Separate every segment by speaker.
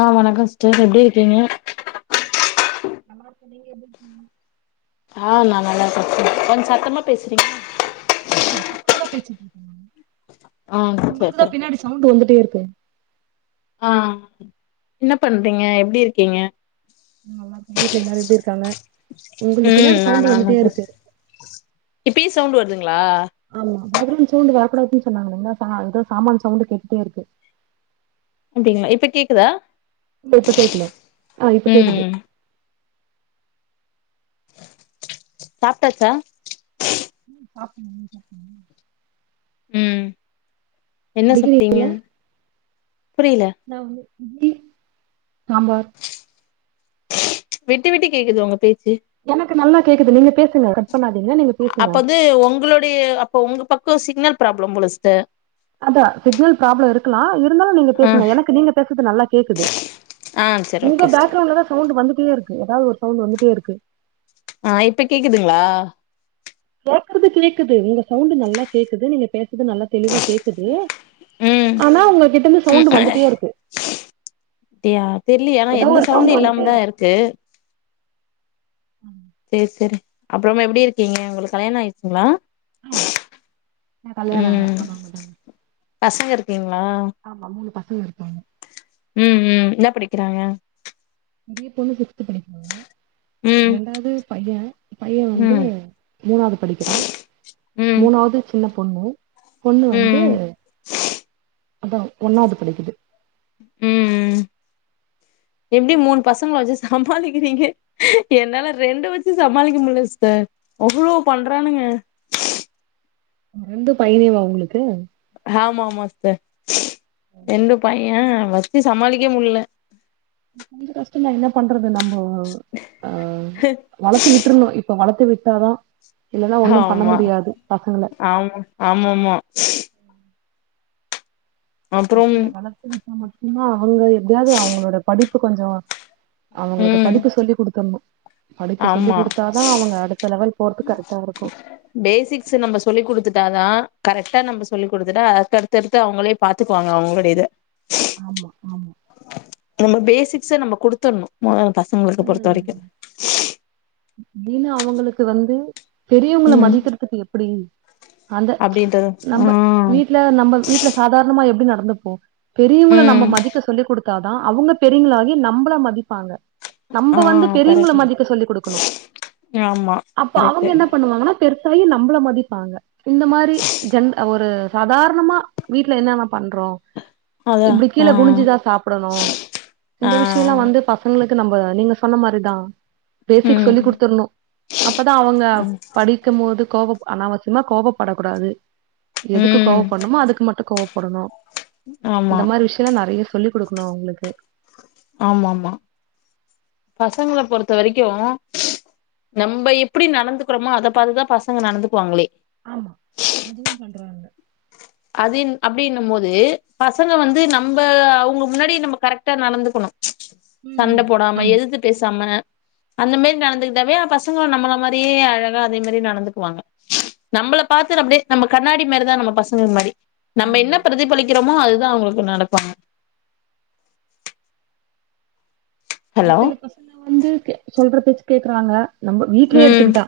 Speaker 1: ஆ வணக்கொ சிஸ்டர் எப்டி இருக்கீங்க
Speaker 2: [unintelligible] நீங்க எப்டி இருக்கீங்க
Speaker 1: ஆ நா நல்லா இருக்கே கொஞ்சோ சத்தமா பேசுறீங்
Speaker 2: ஆ சத்தமா தா பேசிட்ருக்கே
Speaker 1: ஆ சேர் சேரி
Speaker 2: உங்களுக்கு தா
Speaker 1: சொல்லுங்
Speaker 2: பின்னாடி சவுண்டு வந்துட்டே இருக்கு
Speaker 1: ஆ என்ன பண்றீங்க எப்டி இருக்கீங்க
Speaker 2: நல்லாருக்கோ உங்க வீட்டுல எல்லாரு எப்டி இருக்காங்க உங்களுக்கு
Speaker 1: ம்
Speaker 2: பின்னாடி சவுண்டு்
Speaker 1: நானா
Speaker 2: வந்துட்டே இருக்கு
Speaker 1: இப்பயு சவுண்டு வருதுங்களா
Speaker 2: ஆமா பேக்ரவுண்ட் சவுண்டு வரக்கூடாது அப்டின்னு சொன்னாங்கள்ல ஏதோ சாமான் சவுண்டு கேட்டுட்டே இருக்கு
Speaker 1: அப்டிங்களா இப்ப கேக்குதா
Speaker 2: இப்ப கேக்கல ஆ இப்ப கேக்குது
Speaker 1: ம் சாப்ட்டாச்சா
Speaker 2: சாப்ட்டே நீங்க சாப்ட்டீங்களா
Speaker 1: ம் என்ன சாப்ட்டீங்க
Speaker 2: படிக்கிறீங்களா
Speaker 1: புரியல
Speaker 2: நா வந்து இட்லி சாம்பார்
Speaker 1: விட்டு விட்டு கேக்குது உங்க பேச்சு
Speaker 2: எனக்கு நல்லா கேக்குது நீங்க பேசுங்க கட் பண்ணாதீங்க நீங்க பேசுங்க
Speaker 1: இது உங்களுடைய அப்ப உங்க பக்கோ சிக்னல் ப்ராப்ளோ போல சிஸ்டர்
Speaker 2: அதா சிக்னல் ப்ராப்ளோ இருக் கலா இருந்தாலு நீங்க பேசுங்க எனக்கு நீங்க பேசுறது நல்லா கேக்குது
Speaker 1: ஆ சரி ஓகே
Speaker 2: உங்க
Speaker 1: சிஸ்டர்
Speaker 2: பேக்ரவுண்ட்ல தா சவுண்டு வந்துட்டே இருக்கு எதாவது ஒரு சவுண்டு வந்துட்டே இருக்கு
Speaker 1: ஆ இப்ப கேக்குதுங்களா
Speaker 2: கேக்குறது கேக்குது உங்க சவுண்டு நல்லா கேக்குது நீங்க பேசுறது நல்லா தெளிவா கேக்குது
Speaker 1: ம்
Speaker 2: ஆனா உங்ககிட்ட இருந்து சவுண்டு வந்துட்டே இருக்கு
Speaker 1: அப்டியா தெரிலயே ஆனா
Speaker 2: ஏதோ
Speaker 1: எந்த
Speaker 2: ஒரு சவுண்ட்
Speaker 1: சவுண்டும்
Speaker 2: வந்துட்டே
Speaker 1: இல்லாமதா இருக்கு சேரி சேரி அப்புறமா எப்டி இருக்கீங்க உங்களுக்கு கல்யாணோ ஆயிடுச்சுங்களா
Speaker 2: ஆ எனக்கு கல்யாணோ
Speaker 1: ம்
Speaker 2: [unintelligible]
Speaker 1: பசங்க இருக்கீங்களா
Speaker 2: ஆமா மூணு பசங்க இருக்காங்க
Speaker 1: ம் ம் என்ன படிக்கிறாங்க
Speaker 2: பெரிய பொண்ணு ஃபிப்து படிக்கிறா
Speaker 1: ம்
Speaker 2: ரெண்டாவது பையே பையன் வந்து
Speaker 1: ம்
Speaker 2: மூணாவது படிக்கிறா
Speaker 1: ம்
Speaker 2: மூணாவது சின்ன பொண்ணு பொண்ணு வந்து
Speaker 1: ம்
Speaker 2: அதா ஒன்னாவது படிக்குது
Speaker 1: ம் எப்டி மூணு பசங்க வச்சு சமாளிக்கிறீங்க என்னால ரெண்டு வச்சு சமாளிக்க முடில சிஸ்டர் அவ்ளோ பண்றானுங்க
Speaker 2: ரெண்டு பையனுங்களா உங்களுக்கு
Speaker 1: ஆமா ஆமா சிஸ்டர் ரெண்டு பையே வச்சு‌ சமாளிக்க முடில
Speaker 2: கொஞ்சோ கஷ்ட தா என்ன பண்றது நம்போ ஆ
Speaker 1: ஹ
Speaker 2: வளத்து விட்டுருணு இப்போ வளத்து விட்டாதா இல்லன ஒண்ணு பண்ண முடியாது பசங்கள
Speaker 1: ஆமா ஆமா ஆமா அப்புறம்
Speaker 2: பசங்கள வளத்து விட்டா மட்டுதா அவுங்க எப்டியாது அவுங்களோட படிப்பு கொஞ்சோ அவுங்களுக்கு
Speaker 1: ம்
Speaker 2: படிப்பு சொல்லி குடுத்துர்ணு படிப்பு சொல்லி
Speaker 1: ஆமா
Speaker 2: குடுத்தாதா அவுங்க அடுத்த லெவல் போறதுக்கு கரெக்டா இருக்கு
Speaker 1: பேசிக்ஸ் நம்ம சொல்லி குடுத்துட்டாதா கரெக்டா நம்ம சொல்லி குடுத்துட்டா அடுத்து அடுத்து அடுத்து அவுங்களே பாத்துக்குவாங்க அவுங்களோடைய இத
Speaker 2: ஆமா ஆமா
Speaker 1: நம்ம பேசிக்ஸ்ஸ நம்ம குடுத்துர்ணு மொதல பசங்களுக்கு பொறுத்த வரைக்கு
Speaker 2: தின அவுங்களுக்கு வந்து பெரியவுங்கள
Speaker 1: ம்
Speaker 2: மதிக்கிறதுக்கு எப்டி அந்த
Speaker 1: அப்டின்றது ஆ
Speaker 2: நம்ம வீட்ல நம்ம வீட்ல சாதாரணமா எப்டி நடந்துப்போ பெரியவுங்கள நம்ம
Speaker 1: ம்
Speaker 2: மதிக்க சொல்லிக் குடுத் தா தா அவுங்க பெரியவுங்களாகி நம்மள மதிப்பாங்க
Speaker 1: ஆ
Speaker 2: நம்ம வந்து பெரியவுங்க மதிக்க சொல்லிக் குடுக்கணு
Speaker 1: யா மா
Speaker 2: அப்ப அவுங்க என்ன பண்ணுவாங்கனா பெருசாயி நம்பள மதிப்பாங்க இந்த மாரி ஜென் ஒரு சாதாரணமா வீட்ல என்னன்ன பண்றோ
Speaker 1: அதா
Speaker 2: இப்டி கீழ
Speaker 1: ஆ
Speaker 2: குனிஞ்சுதா சாப்டணு
Speaker 1: ஆ
Speaker 2: இந்த விஷயெல்லா வந்து பா பசங்களுக்கு நம்ம நீங்க சொன்ன மாரிதா சிக்ஸ் சொல்லி
Speaker 1: ம்
Speaker 2: குடுத்துர்ணு அப்பதா அவுங்க படி இருக்கு போது கோபப் அனாவசியமா கோபப்படக் கூடாது எதுக்கு
Speaker 1: ம்
Speaker 2: கோபப் படணுமோ அதுக்கு மட்டு கோவப்படணு
Speaker 1: ஆமா
Speaker 2: இந்த மாரி விஷய எல்லா நெறைய சொல்லி குடுக்கணு அவுங்களுக்கு
Speaker 1: ஆமாமா பசங்கள பொறுத்த வரைக்கு நம்ம எப்டி நடந்துக்கிறோமோ அத பாத்துதா பசங்க நடந்துக்குவாங்களே
Speaker 2: ஆமா அதுவு பண்றாங்க
Speaker 1: அது இன் அப்டின்னு போது பசங்க வந்து நம்ப அவுங்க முன்னாடி நம்ம கரெக்ட் டா நடந்துக்குணு சண்ட போடாம எதுத்து பேசாம அந்த மாரி நடந்துகிட்டாவே பசங்களு நம்மள மாரியே அழகா அதே மாரியே நடந்துக்குவாங்க நம்மள பாத்து டு அப்டியே நம்ம கண்ணாடி மாரிதா நம்ம பச அந்த மாரி நம்ம என்ன பிரதிபலிக்கிறோமோ அதுதா அவுங்களுக்கு நடக்குவாங்க
Speaker 2: ஒரு
Speaker 1: ஹலோ
Speaker 2: சில பசங்க வந்து கே சொல்ற பேச்சு கேக்குறாங்க நம்ம வீட்லயே
Speaker 1: ம்
Speaker 2: எடுத்துக்கிட்டா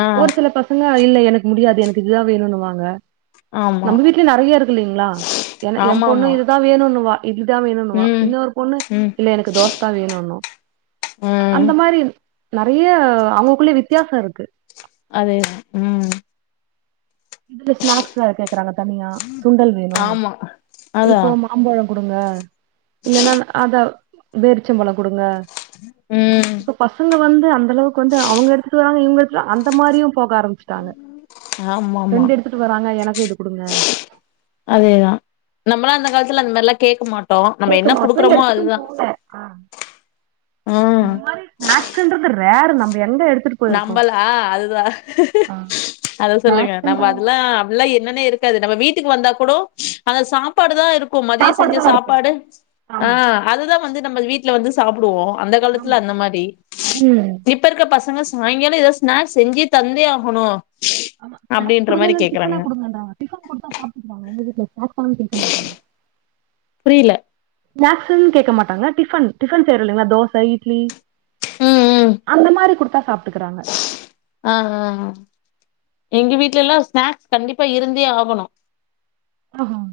Speaker 1: ஆ
Speaker 2: ஒரு சில ப ஸ் சங்களா இல்ல எனக்கு முடியாது எனக்கு இதுதா வேணுனு வாங்க
Speaker 1: ஆமா
Speaker 2: நம்ம வீட்லயே நெறைய இருக்கு இல்லைங்களா ஏனா எ பொண்ணு
Speaker 1: ஆமாமா
Speaker 2: இதுதா வேணுனுவா இட்லி தா வேணுனுவா
Speaker 1: ம்
Speaker 2: இன்னொரு பொண்ணு
Speaker 1: ம்
Speaker 2: இல்ல எனக்கு தோச தா வேணுனு
Speaker 1: ம்
Speaker 2: அந்த மாரி நெறைய அவுங்கக்குள்ளயே வித்தியாச இருக்கு
Speaker 1: அதே தா ம்
Speaker 2: இதுல ஸ்நாக்ஸ் வேற கேக்குறாங்க தனியா சுண்டல் வேணு
Speaker 1: ஆமா அதா
Speaker 2: அம்பழோ குடுங்க இல்லன்னா நா அதா பேரிச்சம்பழ குடுங்க
Speaker 1: ம்
Speaker 2: இப்ப பசங்க வந்து அந்த அளவுக்கு வந்து அவுங்க எடுத்துட்டு வராங்க இவுங்க எடுத்துட்டு அந்த மாரியு போக ஆரம்பிச்சுட்டாங்க
Speaker 1: ஆமாமா
Speaker 2: ஃப்ரெண்டு எடுத்துட்டு வராங்க எனக்கு இது குடுங்க
Speaker 1: அதேதா நம்மளா அந்த காலத்துல அந்த மாரிலா கேக்க மாட்
Speaker 2: கேக்கு மாட்டு மொபைல் எடுத்துட்டும் போல ஆ யாரு நார்த்துன்றது ரேரு நம்ப எங்க எடுத்துட்டு போயிருக்கோ
Speaker 1: நம்பலா அதுதான்
Speaker 2: ஆ
Speaker 1: அத சொல்லுங்க நம்ம அதெல்லாம் ஃபுல்ல என்னன்னே இருக்காது நம்ம வீட்டுக்கு வந்தா கூடொ அந்த சாப்பாடு தான் இருக்கும் மதியம் செஞ்ச சாப்பாடு ஆ அதுதான் வந்து நமது வீ ட்ல வந்து சாப்டுவோம் அந்த காலத்துல அந்த மாரி
Speaker 2: ம்
Speaker 1: இப்ப இருக்க பசங்க சாய்ங்காலொ எதோ ஸ்நாக்ஸ் செஞ்சே தந்தே ஆகணும்
Speaker 2: ஆமா நா குடுங்கலன் டிஃபனா குடுங்கடா டிஃபன் குடுத்தா சாப்ட்டுக்குவாங்க எங்க வீட்ல ஸ்னாக்ஸ் தானு கேக்க மாட்டாங்க
Speaker 1: புரில
Speaker 2: ஸ்னாக்ஸுன் கேக்க மாட்டாங்க டிஃபன் டிஃபன் செய்யரோம்ல இல்லைங்க தேச இட்லி
Speaker 1: ம் ம்
Speaker 2: அந்த மாரி குடுத்தா சாப்ட்டுக்குறாங்க
Speaker 1: ஆ ஆ எங்க வீடலல்லாம் ஸ்னாக்ஸ் கண்டிப்பா இருந்தே ஆகணும்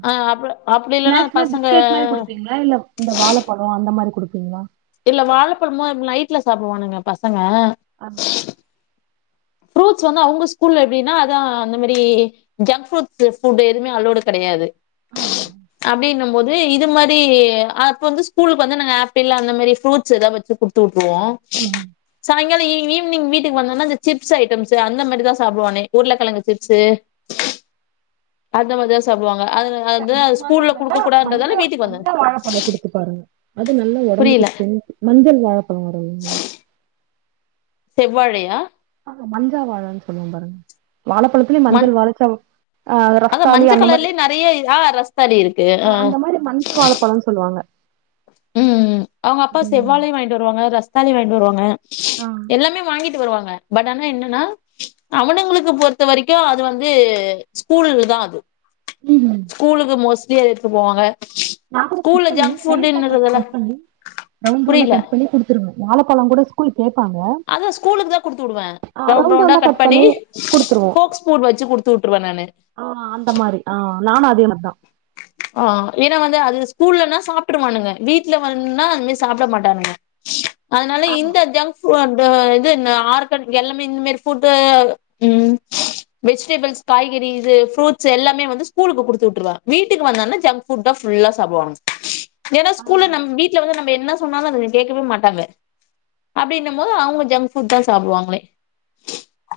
Speaker 1: ஆ அப்றொ அப்டி இல்லன்னா பசங்க
Speaker 2: வேற என்ன இந்த வாழப்பழம் அந்த மாரி குடுப்பீங்ளா
Speaker 1: இல்ல வாழப்பழமோ நைட்ல சாப்டுவானுங்க பசங்க
Speaker 2: ஆ
Speaker 1: ஃப்ரூட்ஸ் வந்து அவுங்க ஸ்கூல்ல எப்டின்னா அதான் அந்த மாரி ஜங்க் ஃப்ரூட் ஃபு ஃபுட் எதுவுமே அளோட் கெடையாது அப்டின்னும் போது இது மாரி அப்ப வந்து ஸ்கூலுக்கு வந்து நாங்க ஆப்பிள் அந்த மாரி ஃப்ரூட்ஸ் எதா வச்சு கொடுத்து விட்ருவோம்
Speaker 2: ஆ
Speaker 1: சாய்ங்காலம் ஈ ஈவினிங் வீட்டுக்கு வந்தோன்ன அந்த சிப்ஸ் ஐட்டம்ஸ் அந்த மாரிதா சாப்டுவானே உருளக்கிழங்கு சிப்ஸு அந்த மாரிதான் சாப்டுவாங்க அதுல
Speaker 2: நீங்க அந்த மாரிக்கு பதில்லா மஞ்ச மஞ்ச
Speaker 1: வந்தது
Speaker 2: வாழப்பழம் குடுத்து பாருங்க அது நல்லா
Speaker 1: புரியல
Speaker 2: ஒடம்புக்கு ஸ்ட்ரென்த் மஞ்சள் வாழப்பழம் வரும் இல்லைங்ளா
Speaker 1: செவ்வாழையா
Speaker 2: ஆகா மஞ்சா வாழன்னு சொல்லுவோம் பாருங்க வாழப்பழத்துலயும்
Speaker 1: மஞ்
Speaker 2: மஞ்சள் வாழ செவ் அ
Speaker 1: அதா
Speaker 2: ரஸ்தாலி
Speaker 1: மஞ்ச
Speaker 2: அந்த மாரி
Speaker 1: கலர்லயே நெறைய ஆ ரஸ்தாளி இருக்கு
Speaker 2: ஆ அந்த மாரி மஞ்ச வாழப்பழம்னு சொல்லுவாங்க
Speaker 1: ம் அவுங்க அப்பா செவ்வாழையும் வாங்கிட்டு வருவாங்க ரஸ்தாலி வாங்கிட்டு வருவாங்க
Speaker 2: ஆ
Speaker 1: எல்லாமே வாங்கிட்டு வருவாங்க பட் ஆனா என்னன்னா அவனுங்களுக்கு பொறுத்த வரைக்கும் அது வந்து ஸ்கூலுக்கு தான் அது
Speaker 2: ம் ம்
Speaker 1: ஸ்கூலுக்கு மோஸ்ட்லி அது எடுத்து போவாங்க
Speaker 2: நா கூட கட்
Speaker 1: ஸ்கூல்ல
Speaker 2: பண்ணி
Speaker 1: ஜங்க்
Speaker 2: சைசா
Speaker 1: ஃபுட்ன்றதுல
Speaker 2: கட் பண்ணி ரவுண்ட் ரவுண்டா
Speaker 1: புரியல
Speaker 2: கட் பண்ணி குடுத்துருவேன் வாழப்பழம் கூட ஸ்கூல் கேப்பாங்க
Speaker 1: அத ஸ்கூலக்கு தா குடுத்து விடுவேன் ரவுண்ட் ரவுண்டா கட் பண்ணி ஃபோக் ஸ்பூன் வச்சு குடுத்து விட்டுருவேன் நானு
Speaker 2: ஆ அந்த மாரி தா நானும் அதேமாரி தா
Speaker 1: ஆ ஏன்னா வந்து அது ஸ்கூல்லனா சாப்ட்டுருவானுங்க வீட்ல வந்தா அது மாரி சாப்ட மாட்டானுங்க அதுனால
Speaker 2: ஆமா
Speaker 1: இந்த ஜங் உ அந்த இது ஆர்கன் எல்லாமே இந்த மாரி ஃபுட்டு ம் வெஜிடேபிள்ஸ் காய்கறி இது ஃப்ரூட்ஸ் எல்லாமே வந்து ஸ்கூலுக்கு குடுத்து விட்டுருவேன் வீ ட்டுக்கு வந்தானே ஜங்க்ஃபுட் தா ஃபுல்லா சாப்டுவானுங்க ஏன்னா
Speaker 2: ஆ
Speaker 1: ஸ்கூல்ல நம்ம வீட்டு வீட்ல வந்து நம்ப என்ன சொன்னாலும் அதுங்க கேக்கவே மாட்டாங்க அப்டின்னுமோது அவுங்க ஜங்க் ஃபுட் தா சாப்டுவாங்களே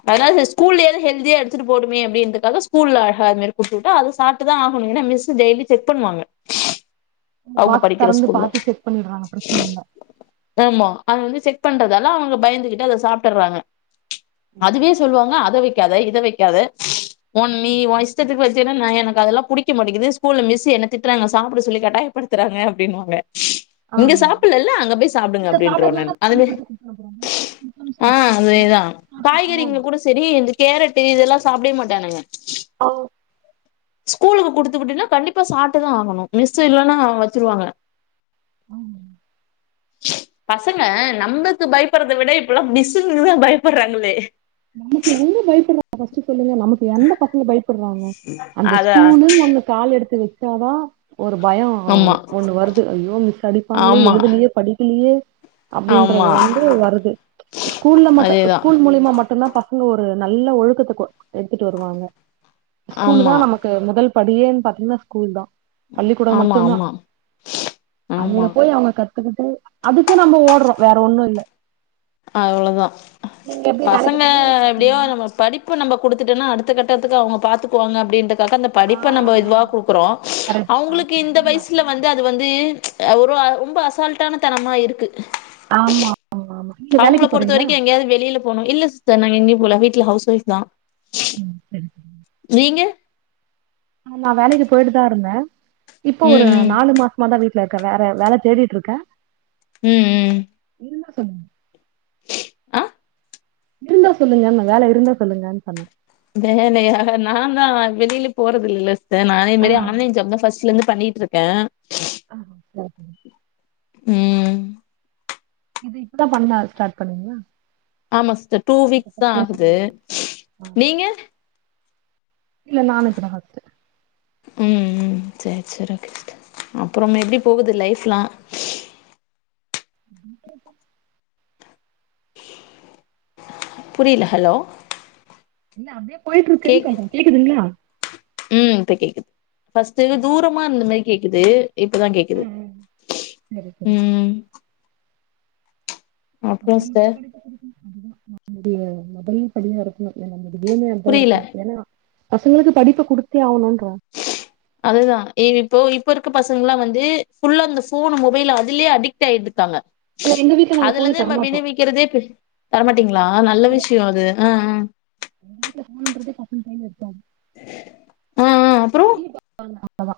Speaker 1: அதனால ஸ்கூல்லயாவது ஹெல்தியா எடுத்துட்டு போவட்டுமே அப்டின்றதுக்காக ஸ்கூல்ல அழகா அது மேரி குடுத்து உட்டு அத சாப்ட்டு தா ஆகணும் இல்லனா மிஸ் டெய்லி செக் பண்ணுவாங்க
Speaker 2: ஆமா
Speaker 1: அவங்க
Speaker 2: பாக்ஸ்
Speaker 1: படிக்கிற
Speaker 2: தெறந்து பாத்து செக் பண்ணிடறாங்க பிரச்சன‌ இல்ல
Speaker 1: ஆம அத வந்து செக் பண்றதால அவுங்க பயந்துகிட்டு அத சாப்பட்டறாங்க அதுவே சொல்லுவாங்க அத வக்காத இத வக்காத ஒன் நீ ஓ இஷ்டத்துக்கு வச்சின நா எனக்கு அதல்லா புடிக்க மாட்டிங்கிது ஸ்கூல்ல மிஸ்ஸு என்ன திட்டறாங்க சாப்ட சொல்லி கட்டாயப்படுத்தறாங்க அப்டின்னுவாங்க
Speaker 2: ஆ
Speaker 1: இங்க சாப்பல இல்ல அங்க போயி சாப்டுங்க அப்டின்றுவ நானு அது மேரி ஆ அதே தா காய்கறிங்க கூட செரி இந்த கேரட்டு இதல்லா சாப்படவே மாட்டானுங்க
Speaker 2: ஓ
Speaker 1: ஸ்கூலுக்கு குடுத்து விட்டன்னா கண்டிப்பா சாப்ட்டுதா ஆகணு மிஸ்ஸு இல்லன்னா வச்சிருவாங்க
Speaker 2: ம்
Speaker 1: பசங்க நம்மக்கு பயப்பறத விட இப்பல்லா மிஸ்ஸுங்களுக்கு தா பயப்பறாங்களே
Speaker 2: நமக்கு எங்க பயப்பறாங்க ஃபஸ்ட்டு சொல்லுங்க நமக்கு எந்த பசங்க பயப் பறாங்க அந்த
Speaker 1: அதா
Speaker 2: ஸ்கூலுன் ஒண்ணு கால் எடுத்து வச்சாதா ஒரு பயம்
Speaker 1: ஆமா
Speaker 2: ஒண்ணு வருது ஐயோ மிஸ் அடிப்பாங்களே
Speaker 1: ஆமா
Speaker 2: எழுதுலயே படிக்கலயே
Speaker 1: ஆமா
Speaker 2: அப்டின்றது வந்து வருது ஸ்கூல்ல மட்டும்
Speaker 1: அதேதா
Speaker 2: ஸ்கூல் மூலியமா மட் டுந்தான் பசங்க ஒரு நல்ல ஒழுக்கத்த கொ எடுத்துட்டு வருவாங்க ஸ்கூலு தா
Speaker 1: ஆமா
Speaker 2: நம க்கு முதல் படியேன் பாத்தீங்கன்னா ஸ்கூல்தா பள்ளிக்கூடம்
Speaker 1: ஆமா
Speaker 2: மட்டுந்தா
Speaker 1: ஆமா
Speaker 2: அங்க
Speaker 1: ஆமா
Speaker 2: போயி அவங்க கத் துக்கிட்டு அதுக்கு நம்ம ஓடறோ வேற ஒண்ணும் இல்ல
Speaker 1: அவ்ளோதா பசங்க எப்டியோ நம்ம படிப்ப நம்ப குடுத்துட்டன்னா அடுத்தக்கட்டத்துக்கு அவங்க பாத்துக்குவாங்க அப்டின்றக்காக அந்த படிப்ப நம்ப இதுவா குடு க்கறோம் அவங்களுக்கு இந்த வயசுல வந்து அது வந்து ஒரு ரொம்ப அசால்ட் டான தனமா இருக்கு
Speaker 2: ஆமா ஆமா ஆமா
Speaker 1: அவங்கள பொருத்த வரைக்கும் எங்கயாவது வெளியில போணு இல்ல சிஸ்டர் நாஙாக எங்கியும் போல வீட்ல ஹவுஸ் ஒய்ஃப் தா
Speaker 2: ம் செரி செரி
Speaker 1: நீங்க
Speaker 2: ஆமா வேலைக்கு போயிட்டு தா இருந்தன் இப்போ ஒரு
Speaker 1: ம் ம்
Speaker 2: நாலு மா சம்மா தா வீட்ல இருக்க வேற வேல தேடிட்டு இருக்கன்
Speaker 1: ம் ம்
Speaker 2: இருந்தா சொல்லுங்க
Speaker 1: ஆ
Speaker 2: இருந்தா சொல்லுங்கன்ன வேல இருந்தா சொல்லுங்கன் சொன்ன
Speaker 1: வேலையா நாதா வெளில போறதில்ல இல்ல த நானே இந்த
Speaker 2: ஆ.
Speaker 1: மேரி ஆன்லைன் ஜாப் தா ஃபஸ்ட்ல இருந்து பண்ணிட்டு இருக்கே
Speaker 2: ஆ செரி
Speaker 1: ம்
Speaker 2: இது இப்பதா பண்ணா ஸ்டாட் பண்ணீங்களா
Speaker 1: ஆமா சிஸ்டர் டூ
Speaker 2: இத
Speaker 1: வீக்ஸ் தா
Speaker 2: பத்தி
Speaker 1: ஆகுது
Speaker 2: பேசக்கூடாதா?
Speaker 1: நீங்க
Speaker 2: இல்ல நானு இப்ப தா ஃபஸ்ட்டு
Speaker 1: உம் ம் சேர் சேர் ஓக்கே அப்பறம் எப்டி போகுது லைஃப்ல்லா
Speaker 2: [inaudible]
Speaker 1: புரியில ஹலோ
Speaker 2: இல்ல அப்டே போய்ட்ருக்குன்
Speaker 1: கேக்
Speaker 2: சொல்ற கேக்குதுங்ளா
Speaker 1: ம் இப்ப கேக்குது ஃபஸ்ட்டு தூரமார்ந்த மரி கேக்குது இப்பதா கேக்குது
Speaker 2: சரி, சரி, சரி.
Speaker 1: ம்
Speaker 2: [inaudible]
Speaker 1: அப்புறோ சிஸ்டர்
Speaker 2: அப்படியாருக்கு ஏ நம்ப திடீர்னு
Speaker 1: புரியல
Speaker 2: அதாருக்கு ஏன்னா பசங்களுக்கு படிப்ப குடுத்தே ஆவுணுன்ற
Speaker 1: அதுதா இப்போ இருக்க பசங்லா வந்து ஃப்புல்லா அந்த ஃபோனு மொபைலு அதுலே அடிக்ட் ஆயிட்ருக்காங்க
Speaker 2: ஆனா எங்க வீட்ல நாங்க ஃபோன
Speaker 1: அதுலந்து நம்ம
Speaker 2: தரமாட்டோம்.
Speaker 1: விடுவிக்கிறதே பெரிய தரமாட்டீங்ளா நல்ல விஷயோ அது ஆ
Speaker 2: எங்க வீட்ல ஃபோனுன்றதே பசங்க கைல இர்க்காது
Speaker 1: ஆ ஆ அப்புறோ
Speaker 2: டி வி பாப்பாங்க ஆமா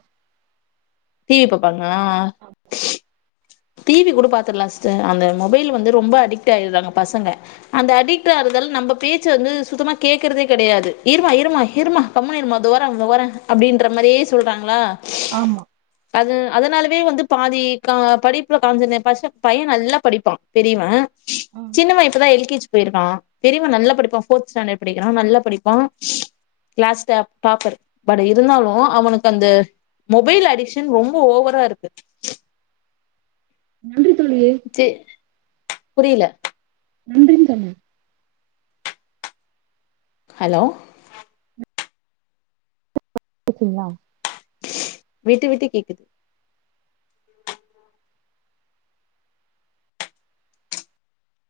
Speaker 1: டி வி பாப்பாங்க அ டி வி குட பாத்துட்லா சிஸ்டர் அந்த மொபைல் வந்து ரொம்ப அடிக்ட் ஆயிற்றாங்க பசங்க அந்த அடிக்ட் ஆறதால நம்ப பேச்ச வந்து சுத்தமா கேக்குறதே கெடையாது இரும்மா இரும்மா இரும்மா கம்முனுர்மா தோ வர தோ வர அப்டின்ற மரியே சொல்றாங்களா
Speaker 2: ஆம்மா
Speaker 1: அது அதனாலவே வந்து பாதி க படிப் பறோ காஞ்சனேட் பர்ஸ பைய நல்லா படிப்பா பெரியவ சின்னவ இப்பதா எல் கே ஜி பொயிருக்கா பெரியவ நல்ல படிப்பா ஃபோர்த் ஸ்டாண்டர்ட் படிக்கிறா நல்ல படிப்பா கிளாஸ் டாப் டாப்பர் பட் இருந்தாலு அவனுக்கு அந்த மொபைல் அடிஷன் ரொம்ப ஓவரா இருக்கு
Speaker 2: நன்றி தோழியே
Speaker 1: ச்சி புரியில
Speaker 2: நன்றின்சொன்ன
Speaker 1: ஹலோ
Speaker 2: கூப்டிங்ளா
Speaker 1: விட்டு விட்டு கேக்குது